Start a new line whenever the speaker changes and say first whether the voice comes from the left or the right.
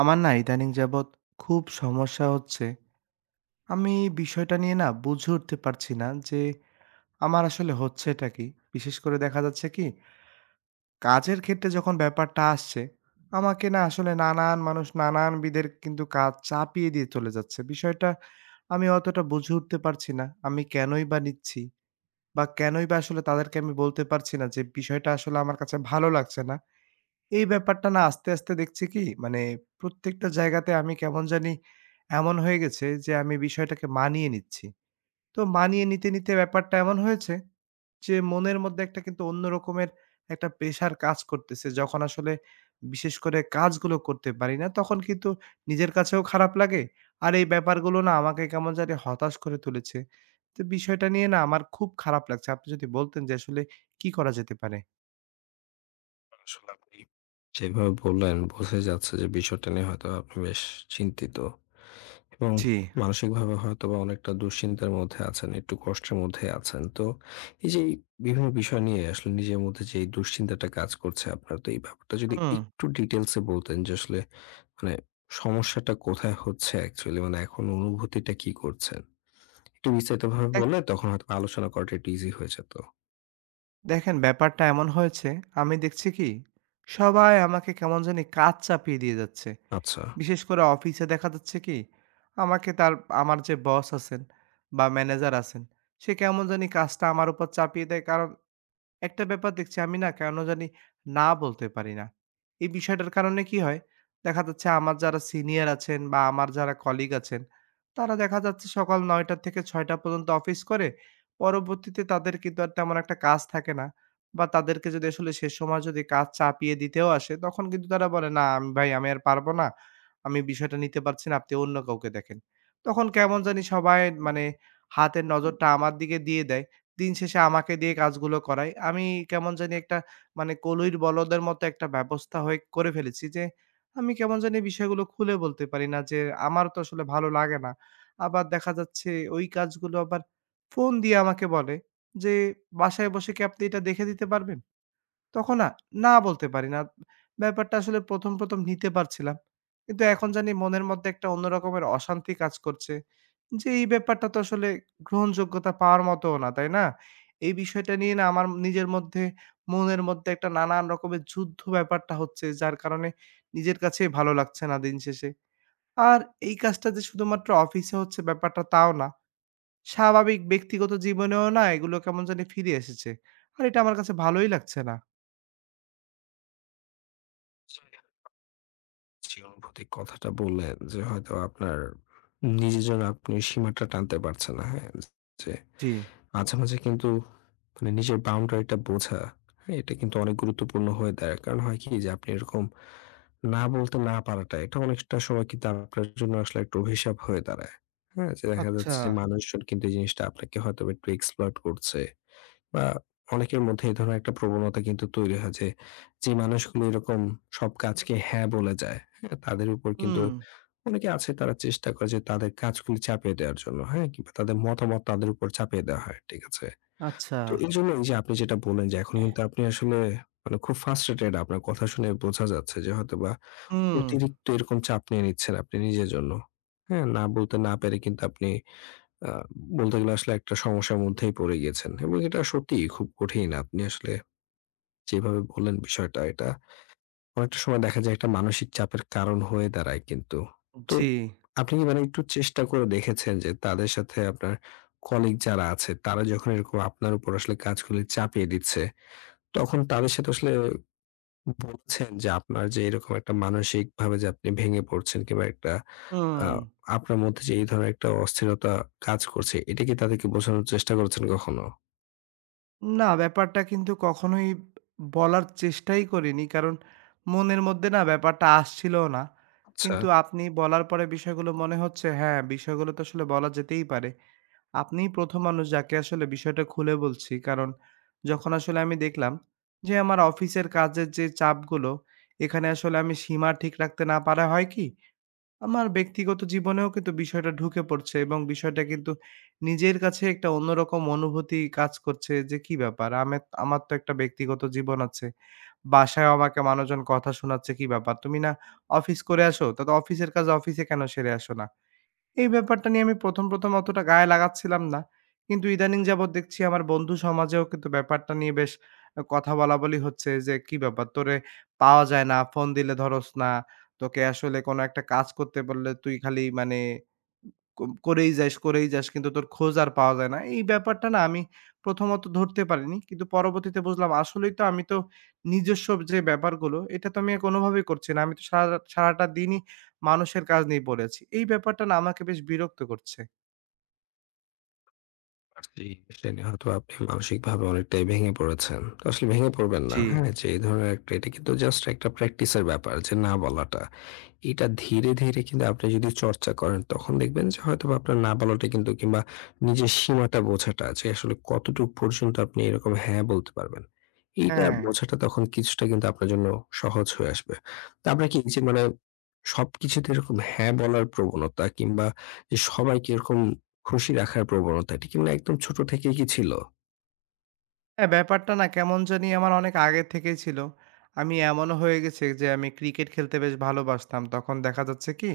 right: আমার না ইদানিং যাবৎ খুব সমস্যা হচ্ছে। আমি এই বিষয়টা নিয়ে না বুঝে উঠতে পারছি না যে আমার আসলে হচ্ছেটা কি? বিশেষ করে দেখা যাচ্ছে কি কাজের ক্ষেত্রে যখন ব্যাপারটা আসছে, আমাকে না আসলে নানান মানুষ নানানবিধের কিন্তু কাজ চাপিয়ে দিয়ে চলে যাচ্ছে। বিষয়টা আমি অতটা বুঝে উঠতে পারছি না। আমি কেনই বা নিচ্ছি বা কেনই বা আসলে তাদেরকে আমি বলতে পারছি না যে বিষয়টা আসলে আমার কাছে ভালো লাগছে না। এই ব্যাপারটা না আস্তে, আস্তে দেখছি কি মানে প্রত্যেকটা জায়গাতে আমি কেমন জানি এমন হয়ে গেছে যে আমি বিষয়টাকে মানিয়ে নিচ্ছি। তো মানিয়ে নিতে, নিতে ব্যাপারটা এমন হয়েছে যে মনের মধ্যে একটা কিন্তু অন্য রকমের একটা প্রেশার কাজ করতেছে। যখন আসলে বিশেষ করে কাজগুলো করতে পারি না তখন কিন্তু নিজের কাছেও খারাপ লাগে। আর এই ব্যাপারগুলো না আমাকে কেমন জানি হতাশ করে তুলেছে। তো বিষয়টা নিয়ে না আমার খুব খারাপ লাগছে। আপনি যদি বলতেন যে আসলে কি করা যেতে পারে?
left: আসলে আপনি যেভাবে বললেন বোঝাই যাচ্ছে যে বিষয়টা নিয়ে হয়তোবা আপনি বেশ চিন্তিত এবং
right: জি।
left: মানসিকভাবে হয়তোবা অনেকটা দুশ্চিন্তার মধ্যে আছেন, একটু কষ্টের মধ্যে আছেন। তো এই যে এই বিভিন্ন বিষয় নিয়ে আসলে নিজের মধ্যে যে এই দুশ্চিন্তাটা কাজ করছে আপনার, তো এই ব্যাপারটা যদি
right: হুম।
left: একটু ডিটেইলস এ বলতেন যে আসলে মানে সমস্যাটা কোথায় হচ্ছে অ্যাকচুয়ালি, মানে এখন অনুভূতিটা কি করছেন? একটু বিস্তারিতভাবে
right: এ
left: বললে তখন হয়তো আলোচনা করাটা একটু ইজি হয়ে যেত।
right: দেখেন ব্যাপারটা এমন হয়েছে আমি দেখছি কি সবাই আমাকে কেমন জানি কাজ চাপিয়ে দিয়ে যাচ্ছে
left: আচ্ছা।
right: বিশেষ করে অফিসে দেখা যাচ্ছে কি আমাকে আমার যে বস আছেন বা ম্যানেজার আছেন সে কেমন জানি কাজটা আমার উপর চাপিয়ে দেয় কারণ একটা ব্যাপার দেখছি আমি না কেন জানি না বলতে পারি না। এই বিষয়টার কারণে কি হয়? দেখা যাচ্ছে আমার যারা সিনিয়র আছেন বা আমার যারা কলিগ আছেন, তারা দেখা যাচ্ছে সকাল ৯ঃ০০ থেকে ৬ঃ০০ পর্যন্ত অফিস করে। পরবর্তীতে তাদের কিন্তু আর তেমন একটা কাজ থাকে না। বা তাদেরকে যদি আসলে সে সময় যদি কাজ চাপিয়ে দিতেও আসে, তখন কিন্তু তারা বলে, "না আমি ভাই আমি আর পারব না। আমি বিষয়টা নিতে পারছি না, আপনি অন্য কাউকে দেখেন।" তখন কেমন জানি সবাই মানে হাতের নজরটা আমার দিকে দিয়ে দেয়। দিন শেষে আমাকে দিয়ে কাজগুলো করায়। আমি কেমন জানি একটা মানে কলুইর বলদের মতো একটা ব্যবস্থা হয়ে করে ফেলেছি যে, আমি কেমন জানি বিষয়গুলো খুলে বলতে পারি না যে, আমার তো আসলে ভালো লাগে না। আবার দেখা যাচ্ছে ওই কাজগুলো আবার ফোন দিয়ে আমাকে বলে যে, "বাসায় বসে কি আপনি এটা দেখে দিতে পারবেন?" তখন না, না বলতে পারি না। ব্যাপারটা আসলে ১ম, ১ম নিতে পারছিলাম। কিন্তু এখন জানি মনের মধ্যে একটা অন্য রকমের অশান্তি কাজ করছে। যে এই ব্যাপারটা তো আসলে গ্রহণযোগ্যতা পাওয়ার মতও না, তাই না? এই বিষয়টা নিয়ে না আমার নিজের মধ্যে, মনের মধ্যে একটা নানান রকমের যুদ্ধ ব্যাপারটা হচ্ছে যার কারণে নিজের কাছেই ভালো লাগছে না দিন শেষে। আর এই কাজটা যে শুধুমাত্র অফিসে হচ্ছে ব্যাপারটা তাও না। স্বাভাবিক ব্যক্তিগত জীবনেও না এগুলো কেমন জানি ফিরে এসেছে। আর এটা আমার কাছে ভালোই লাগছে না।
left: যে অনুভূতির কথাটা বললেন যে হয়তো আপনার নিজের জন্য আপনি সীমাটা টানতে পারছেন না। হ্যাঁ? যে
right: জি।
left: মাঝে, মাঝে কিন্তু মানে নিজের বাউন্ডারিটা বোঝা, হ্যাঁ? এটা কিন্তু অনেক গুরুত্বপূর্ণ হয়ে দাঁড়ায়। কারণ হয় কি যে আপনি এরকম না বলতে না পারাটা, এটা অনেকটা সময় কিন্তু আপনার জন্য আসলে একটা অভিশাপ হয়ে দাঁড়ায়। হ্যাঁ? যে দেখা
right: আচ্ছা।
left: যাচ্ছে যে মানুষজন কিন্তু এই জিনিসটা আপনাকে হয়তোবা একটু exploit করছে, বা অনেকের মধ্যে এই ধরনের একটা প্রবণতা কিন্তু তৈরি হয় যে, যে মানুষগুলো এরকম সব কাজকে হ্যাঁ বলে যায়, হ্যাঁ? তাদের উপর কিন্তু
right: হুম,
left: অনেকে আছে তারা চেষ্টা করে যে তাদের কাজগুলি চাপিয়ে দেওয়ার জন্য, হ্যাঁ? কিংবা তাদের মতামত তাদের উপর চাপিয়ে দেওয়া হয়, ঠিক আছে?
right: আচ্ছা।
left: তো এইজন্য এইযে আপনি যেটা বললেন যে এখন কিন্তু আপনি আসলে মানে খুব frustrated, আপনার কথা শুনে বোঝা যাচ্ছে যে হয়তোবা
right: হুম।
left: অতিরিক্ত এরকম চাপ নিয়ে নিচ্ছেন আপনি নিজের জন্য। হ্যাঁ? না বলতে না পেরে কিন্তু আপনি আ বলতে গেলে আসলে একটা সমস্যার মধ্যেই পড়ে গিয়েছেন, এবং এটা সত্যিই খুব কঠিন। আপনি আসলে যেভাবে বললেন বিষয়টা, এটা অনেকটা সময় দেখা যায় একটা মানসিক চাপের কারণ হয়ে দাঁড়ায় কিন্তু। তো
right: জি।
left: আপনি কি মানে একটু চেষ্টা করে দেখেছেন যে তাদের সাথে আপনার কলিগ যারা আছে তারা যখন এরকম আপনার উপর আসলে কাজগুলি চাপিয়ে দিচ্ছে, তখন তাদের সাথে আসলে বলছেন যে আপনার যে এরকম একটা মানসিকভাবে যে আপনি ভেঙে পড়ছেন কিংবা একটা আ
right: হুম।
left: আপনার মধ্যে যে এই ধরনের একটা অস্থিরতা কাজ করছে, এটা কি তাদেরকে বোঝানোর চেষ্টা করেছেন কখনো?
right: না ব্যাপারটা কিন্তু কখনোই বলার চেষ্টাই করিনি। কারণ মনের মধ্যে না ব্যাপারটা আসছিলও না।
left: আচ্ছা।
right: কিন্তু আপনি বলার পরে বিষয়গুলো মনে হচ্ছে হ্যাঁ, বিষয়গুলো তো আসলে বলা যেতেই পারে। আপনিই ১ম মানুষ যাকে আসলে বিষয়টা খুলে বলছি। কারণ যখন আসলে আমি দেখলাম যে আমার অফিসের কাজের যে চাপগুলো, এখানে আসলে আমি সীমা ঠিক রাখতে না পারা হয় কি আমার ব্যক্তিগত জীবনেও কিন্তু বিষয়টা ঢুকে পড়ছে এবং বিষয়টা কিন্তু নিজের কাছে একটা অন্যরকম অনুভূতি কাজ করছে যে কি ব্যাপার আমি আমার তো একটা ব্যক্তিগত জীবন আছে। বাসায় আমাকে মানুষজন কথা শোনাচ্ছে কি ব্যাপার? তুমি না অফিস করে আসো, তা তো অফিসের কাজ অফিসে কেন সেরে আসো না? এই ব্যাপারটা নিয়ে আমি ১ম, ১ম অতটা গায়ে লাগাচ্ছিলাম না। কিন্তু ইদানিং যাবৎ দেখছি আমার বন্ধু সমাজেও কিন্তু ব্যাপারটা নিয়ে বেশ কথা বলাবলি হচ্ছে যে, "কি ব্যাপার তোরে পাওয়া যায় না, ফোন দিলে ধরস না, তোকে আসলে কোনো একটা কাজ করতে বললে তুই খালি মানে কম করেই যাস, করেই যাস কিন্তু তোর খোঁজ আর পাওয়া যায় না। এই ব্যাপারটা না আমি প্রথমত ধরতে পারিনি। কিন্তু পরবর্তীতে বুঝলাম আসলেই তো আমি তো নিজস্ব যে ব্যাপারগুলো এটা তো আমি কোনোভাবেই করছি না। আমি তো সারা সারাটা দিনই মানুষের কাজ নিয়ে পড়ে আছি। এই ব্যাপারটা না আমাকে বেশ বিরক্ত করছে।
left: জি, এটা নিয়ে হয়তো আপনি মানসিকভাবে অনেকটাই ভেঙে পড়েছেন। তো আসলে ভেঙে পড়বেন না।
right: জি।
left: হ্যাঁ? যে এই ধরনের একটা, এটা কিন্তু জাস্ট একটা প্র্যাকটিসের ব্যাপার যে না বলাটা। এটা ধীরে, ধীরে কিন্তু আপনি যদি চর্চা করেন তখন দেখবেন যে হয়তোবা আপনার না বলাটা কিন্তু কিংবা নিজের সীমাটা বোঝাটা যে আসলে কতটুক পর্যন্ত আপনি এরকম হ্যাঁ বলতে পারবেন। এইটা
right: হ্যাঁ,
left: বোঝাটা তখন কিছুটা কিন্তু আপনার জন্য সহজ হয়ে আসবে। তো আপনার কি এই যে মানে সবকিছুতে এরকম হ্যাঁ বলার প্রবণতা কিংবা যে সবাইকে এরকম খুশি রাখার প্রবণতা, এটা কি মানে একদম ছোট থেকেই কি ছিল?
right: হ্যাঁ, ব্যাপারটা না কেমন জানি আমার অনেক আগে থেকেই ছিল। আমি এমনও হয়ে গেছে যে আমি ক্রিকেট খেলতে বেশ ভালোবাসতাম। তখন দেখা যাচ্ছে কি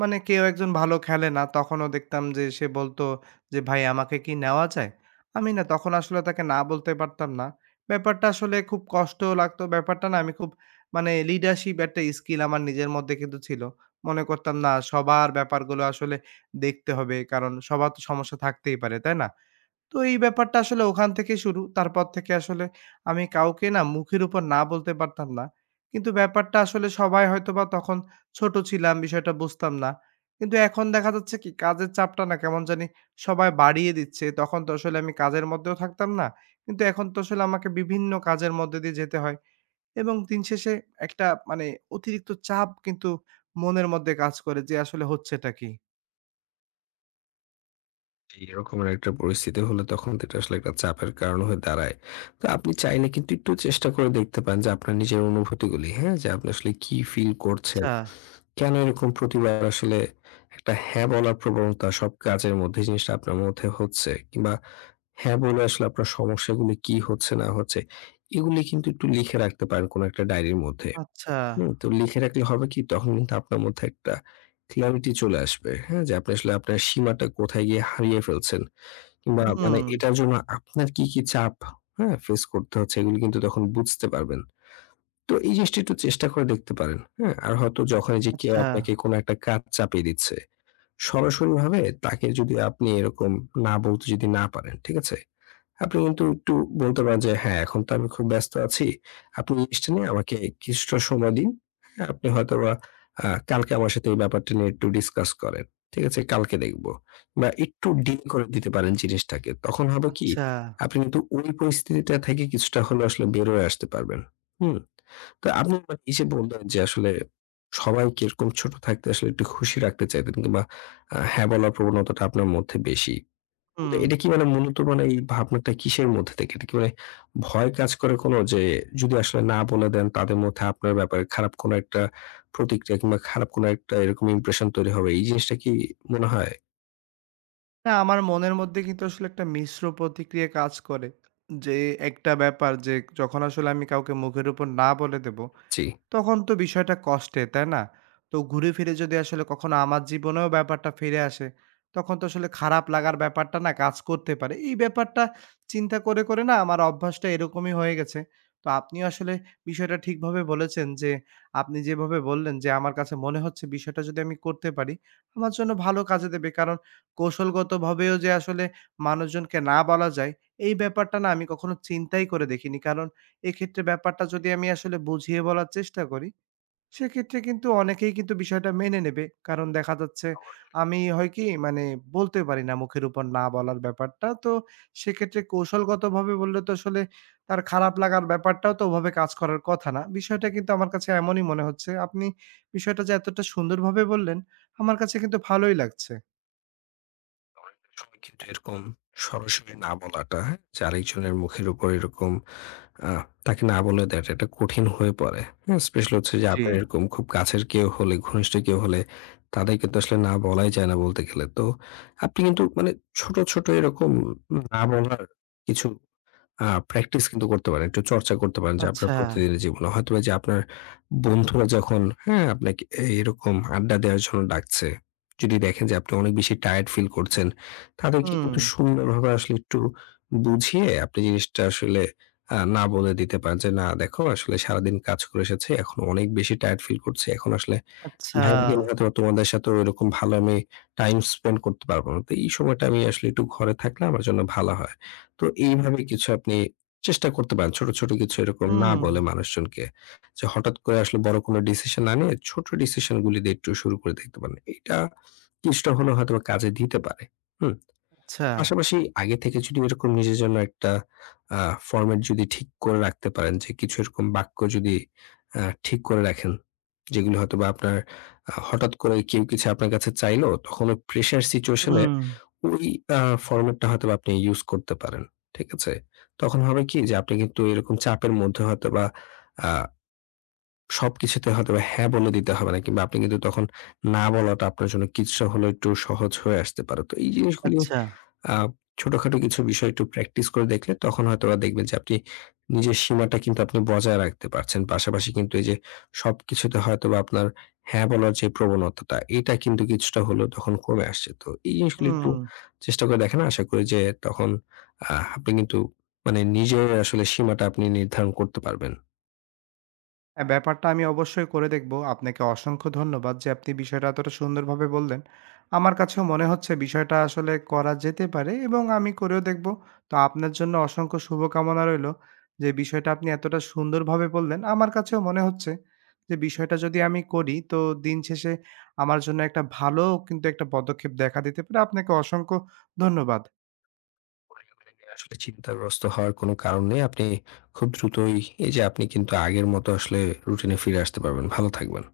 right: মানে কেউ একজন ভালো খেলে না, তখনও দেখতাম যে সে বলতো যে, "ভাই আমাকে কি নেওয়া যায়?" আমি না তখন আসলে তাকে না বলতে পারতাম না। ব্যাপারটা আসলে খুব কষ্টও লাগতো। ব্যাপারটা না আমি খুব মানে লিডারশিপ একটা স্কিল আমার নিজের মধ্যে কিন্তু ছিল। মনে করতাম না সবার ব্যাপারগুলো আসলে দেখতে হবে। কারণ সবার তো সমস্যা থাকতেই পারে, তাই না? তো এই ব্যাপারটা আসলে ওখান থেকে শুরু। তারপর থেকে আসলে আমি কাউকে না মুখের উপর না বলতে পারতাম না। কিন্তু ব্যাপারটা আসলে সবাই হয়তোবা তখন ছোট ছিলাম, বিষয়টা বুঝতাম না। কিন্তু এখন দেখা যাচ্ছে কি কাজের চাপটা না কেমন জানি সবাই বাড়িয়ে দিচ্ছে। তখন তো আসলে আমি কাজের মধ্যেও থাকতাম না। কিন্তু এখন তো আসলে আমাকে বিভিন্ন কাজের মধ্যে দিয়ে যেতে হয় এবং দিন শেষে একটা মানে অতিরিক্ত চাপ কিন্তু মনের মধ্যে কাজ করে যে আসলে হচ্ছেটা কি?
left: এরকমের একটা পরিস্থিতি হলে তখন তো এটা আসলে একটা চাপের কারণ হয়ে দাঁড়ায়। তো আপনি চাইলে কিন্তু একটু চেষ্টা করে দেখতে পারেন যে আপনার নিজের অনুভূতিগুলি, হ্যাঁ? যে আপনি আসলে কি ফিল করছেন?
right: আচ্ছা,
left: কেন এরকম প্রতিবার আসলে একটা হ্যাঁ বলার প্রবণতা সব কাজের মধ্যে জিনিসটা আপনার মধ্যে হচ্ছে, কিংবা হ্যাঁ বলে আসলে আপনার সমস্যাগুলি কি হচ্ছে না হচ্ছে, এগুলি কিন্তু একটু লিখে রাখতে পারেন কোনো একটা ডায়েরির মধ্যে।
right: আচ্ছা।
left: হুম, তো লিখে রাখলে হবে কি, তখন কিন্তু আপনার মধ্যে একটা ক্ল্যারিটি চলে আসবে। হ্যাঁ? যে আপনি আসলে আপনার সীমাটা কোথায় গিয়ে হারিয়ে ফেলছেন, কিংবা
right: হুম।
left: মানে এটার জন্য আপনার কি, কি চাপ, হ্যাঁ? ফেস করতে হচ্ছে, এগুলো কিন্তু তখন বুঝতে পারবেন। তো এই জিনিসটা একটু চেষ্টা করে দেখতে পারেন। হ্যাঁ? আর হয়তো যখন এই যে কেউ
right: আচ্ছা,
left: আপনাকে কোনো একটা কাজ চাপিয়ে দিচ্ছে, সরাসরিভাবে তাকে যদি আপনি এরকম না বলতে যদি না পারেন, ঠিক আছে? আপনি কিন্তু একটু বলতে পারেন যে, "হ্যাঁ, এখন তো আমি খুব ব্যস্ত আছি। আপনি জিনিসটা নিয়ে আমাকে কিছুটা সময় দিন। হ্যাঁ, আপনি হয়তোবা আ কালকে আমার সাথে এই ব্যাপারটা নিয়ে একটু ডিসকাস করেন। ঠিক আছে? কালকে দেখব।" বা একটু ডিলে করে দিতে পারেন জিনিসটাকে। তখন হবে কি?
right: আচ্ছা।
left: আপনি কিন্তু ওই পরিস্থিতিটা থেকে কিছুটা হলেও আসলে বের হয়ে আসতে পারবেন। হুম? তো আপনি মানে এই যে বললেন যে আসলে সবাইকে এরকম ছোট থাকতে আসলে একটু খুশি রাখতে চাইতেন কিংবা হ্যাঁ বলার প্রবণতাটা আপনার মধ্যে বেশি। তো
right: হুম।
left: এটা কি মানে মূলত, মানে এই ভাবনাটা কিসের মধ্যে থেকে? এটা কি মানে ভয় কাজ করে কোনো? যে যদি আসলে না বলে দেন তাদের মধ্যে আপনার ব্যাপারে খারাপ কোনো একটা প্রতিক্রিয়া কিংবা খারাপ কোনো একটা এরকম ইমপ্রেশন তৈরি হবে। এই জিনিসটা কি মনে হয়?
right: না আমার মনের মধ্যে কিন্তু আসলে একটা মিশ্র প্রতিক্রিয়া কাজ করে। যে একটা ব্যাপার যে যখন আসলে আমি কাউকে মুখের উপর না বলে দেব
left: জি।
right: তখন তো বিষয়টা কষ্টের, তাই না? তো ঘুরে ফিরে যদি আসলে কখনো আমার জীবনেও ব্যাপারটা ফিরে আসে, তখন তো আসলে খারাপ লাগার ব্যাপারটা না কাজ করতে পারে। এই ব্যাপারটা চিন্তা করে, করে না আমার অভ্যাসটা এরকমই হয়ে গেছে। তো আপনিও আসলে বিষয়টা ঠিকভাবে বলেছেন যে, আপনি যেভাবে বললেন যে, আমার কাছে মনে হচ্ছে বিষয়টা যদি আমি করতে পারি, আমার জন্য ভালো কাজে দেবে। কারণ কৌশলগতভাবেও যে আসলে মানুষজনকে না বলা যায়, এই ব্যাপারটা না আমি কখনো চিন্তাই করে দেখিনি। কারণ এক্ষেত্রে ব্যাপারটা যদি আমি আসলে বুঝিয়ে বলার চেষ্টা করি, সেক্ষেত্রে কিন্তু অনেকেই কিন্তু বিষয়টা মেনে নেবে। কারণ দেখা যাচ্ছে আমি হয় কি মানে বলতে পারি না মুখের উপর না বলার ব্যাপারটা। তো সেক্ষেত্রে কৌশলগতভাবে বললে তো আসলে তার খারাপ লাগার ব্যাপারটাও তো ওভাবে কাজ করার কথা না। বিষয়টা কিন্তু আমার কাছে এমনই মনে হচ্ছে। আপনি বিষয়টা যে এতটা সুন্দরভাবে বললেন, আমার কাছে কিন্তু ভালোই লাগছে।
left: অনেক সময় কিন্তু এরকম সরাসরি না বলাটা, হ্যাঁ? যে আরেকজনের মুখের উপর এরকম আ তাকে না বলে দেয়াটা, এটা কঠিন হয়ে পড়ে। হ্যাঁ? স্পেশালি হচ্ছে যে
right: জি।
left: আপনার এরকম খুব কাছের কেউ হলে, ঘনিষ্ঠ কেউ হলে তাদের কিন্তু আসলে না বলাই যায় না বলতে গেলে। তো আপনি কিন্তু মানে ছোট, ছোট এরকম না বলার কিছু আ প্র্যাকটিস কিন্তু করতে পারেন। একটু চর্চা করতে পারেন যে আপনার
right: আচ্ছা।
left: প্রতিদিনের জীবনে। হয়তোবা যে আপনার বন্ধুরা যখন, হ্যাঁ, আপনাকে এরকম আড্ডা দেওয়ার জন্য ডাকছে, যদি দেখেন যে আপনি অনেক বেশি টায়ার্ড ফিল করছেন, তাদেরকে
right: হুম,
left: কিন্তু সুন্দরভাবে আসলে একটু বুঝিয়ে আপনি জিনিসটা আসলে না বলে দিতে পারেন যে, "না দেখো, আসলে সারাদিন কাজ করে এসেছি। এখন অনেক বেশি টায়ার্ড ফিল করছি। এখন আসলে
right: আচ্ছা।
left: ভাইয়াকে হয়তো তোমাদের সাথে ওইরকম ভালো আমি টাইম স্পেন্ড করতে পারবো না। তো এই সময়টা আমি আসলে একটু ঘরে থাকলে আমার জন্য ভালো হয়।" তো এইভাবে কিছু আপনি চেষ্টা করতে পারেন। ছোট, ছোট কিছু এরকম না
right: হুম,
left: বলে মানুষজনকে। যে হঠাৎ করে আসলে বড় কোনো ডিসিশন না নিয়ে ছোট ডিসিশন গুলি দিয়ে একটু শুরু করে দেখতে পারেন। এটা কিছুটা হলেও হয়তোবা কাজে দিতে পারে। হুম?
right: আচ্ছা।
left: পাশাপাশি আগে থেকে যদি এরকম নিজের জন্য একটা আ ফরমেট যদি ঠিক করে রাখতে পারেন, যে কিছু এরকম বাক্য যদি ঠিক করে রাখেন, যেগুলো হয়তোবা আপনার, হঠাৎ করে কেউ কিছু আপনার কাছে চাইলো, তখন ওই প্রেশার সিচুয়েশন এ
right: হুম,
left: ওই আ ফরমেটটা হয়তোবা আপনি ইউস করতে পারেন। ঠিক আছে? তখন হবে কি, যে আপনি কিন্তু এরকম চাপের মধ্যে হয়তোবা আ সবকিছুতে হয়তোবা হ্যাঁ বলে দিতে হবে না, কিংবা আপনি কিন্তু তখন না বলাটা আপনার জন্য কিছুটা হলেও একটু সহজ হয়ে আসতে পারে। তো এই জিনিসগুলি,
right: আচ্ছা।
left: আ ছোটখাটো কিছু বিষয় একটু প্র্যাকটিস করে দেখলে তখন হয়তোবা দেখবেন যে আপনি নিজের সীমাটা কিন্তু আপনি বজায় রাখতে পারছেন। পাশাপাশি কিন্তু এই যে সবকিছুতে হয়তোবা আপনার হ্যাঁ বলার যে প্রবণতাটা, এটা কিন্তু কিছুটা হলেও তখন কমে আসছে। তো এই জিনিসগুলো একটু
right: হুম।
left: চেষ্টা করে দেখেন। আশা করি যে তখন আপনি কিন্তু মানে নিজের আসলে সীমাটা আপনি নির্ধারণ করতে পারবেন।
right: হ্যাঁ, ব্যাপারটা আমি অবশ্যই করে দেখব। আপনাকে অসংখ্য ধন্যবাদ যে আপনি বিষয়টা এতটা সুন্দরভাবে বললেন। আমার কাছেও মনে হচ্ছে বিষয়টা আসলে করা যেতে পারে এবং আমি করেও দেখব। তো আপনার জন্য অসংখ্য শুভকামনা রইলো যে বিষয়টা আপনি এতটা সুন্দরভাবে বললেন। আমার কাছেও মনে হচ্ছে যে বিষয়টা যদি আমি করি তো দিন শেষে আমার জন্য একটা ভালো কিন্তু একটা পদক্ষেপ দেখা দিতে পারে। আপনাকে অসংখ্য ধন্যবাদ।
left: আসলে চিন্তাগ্রস্ত হওয়ার কোনো কারণ নেই। আপনি খুব দ্রুতই এই যে আপনি কিন্তু আগের মতো আসলে রুটিনে ফিরে আসতে পারবেন। ভালো থাকবেন।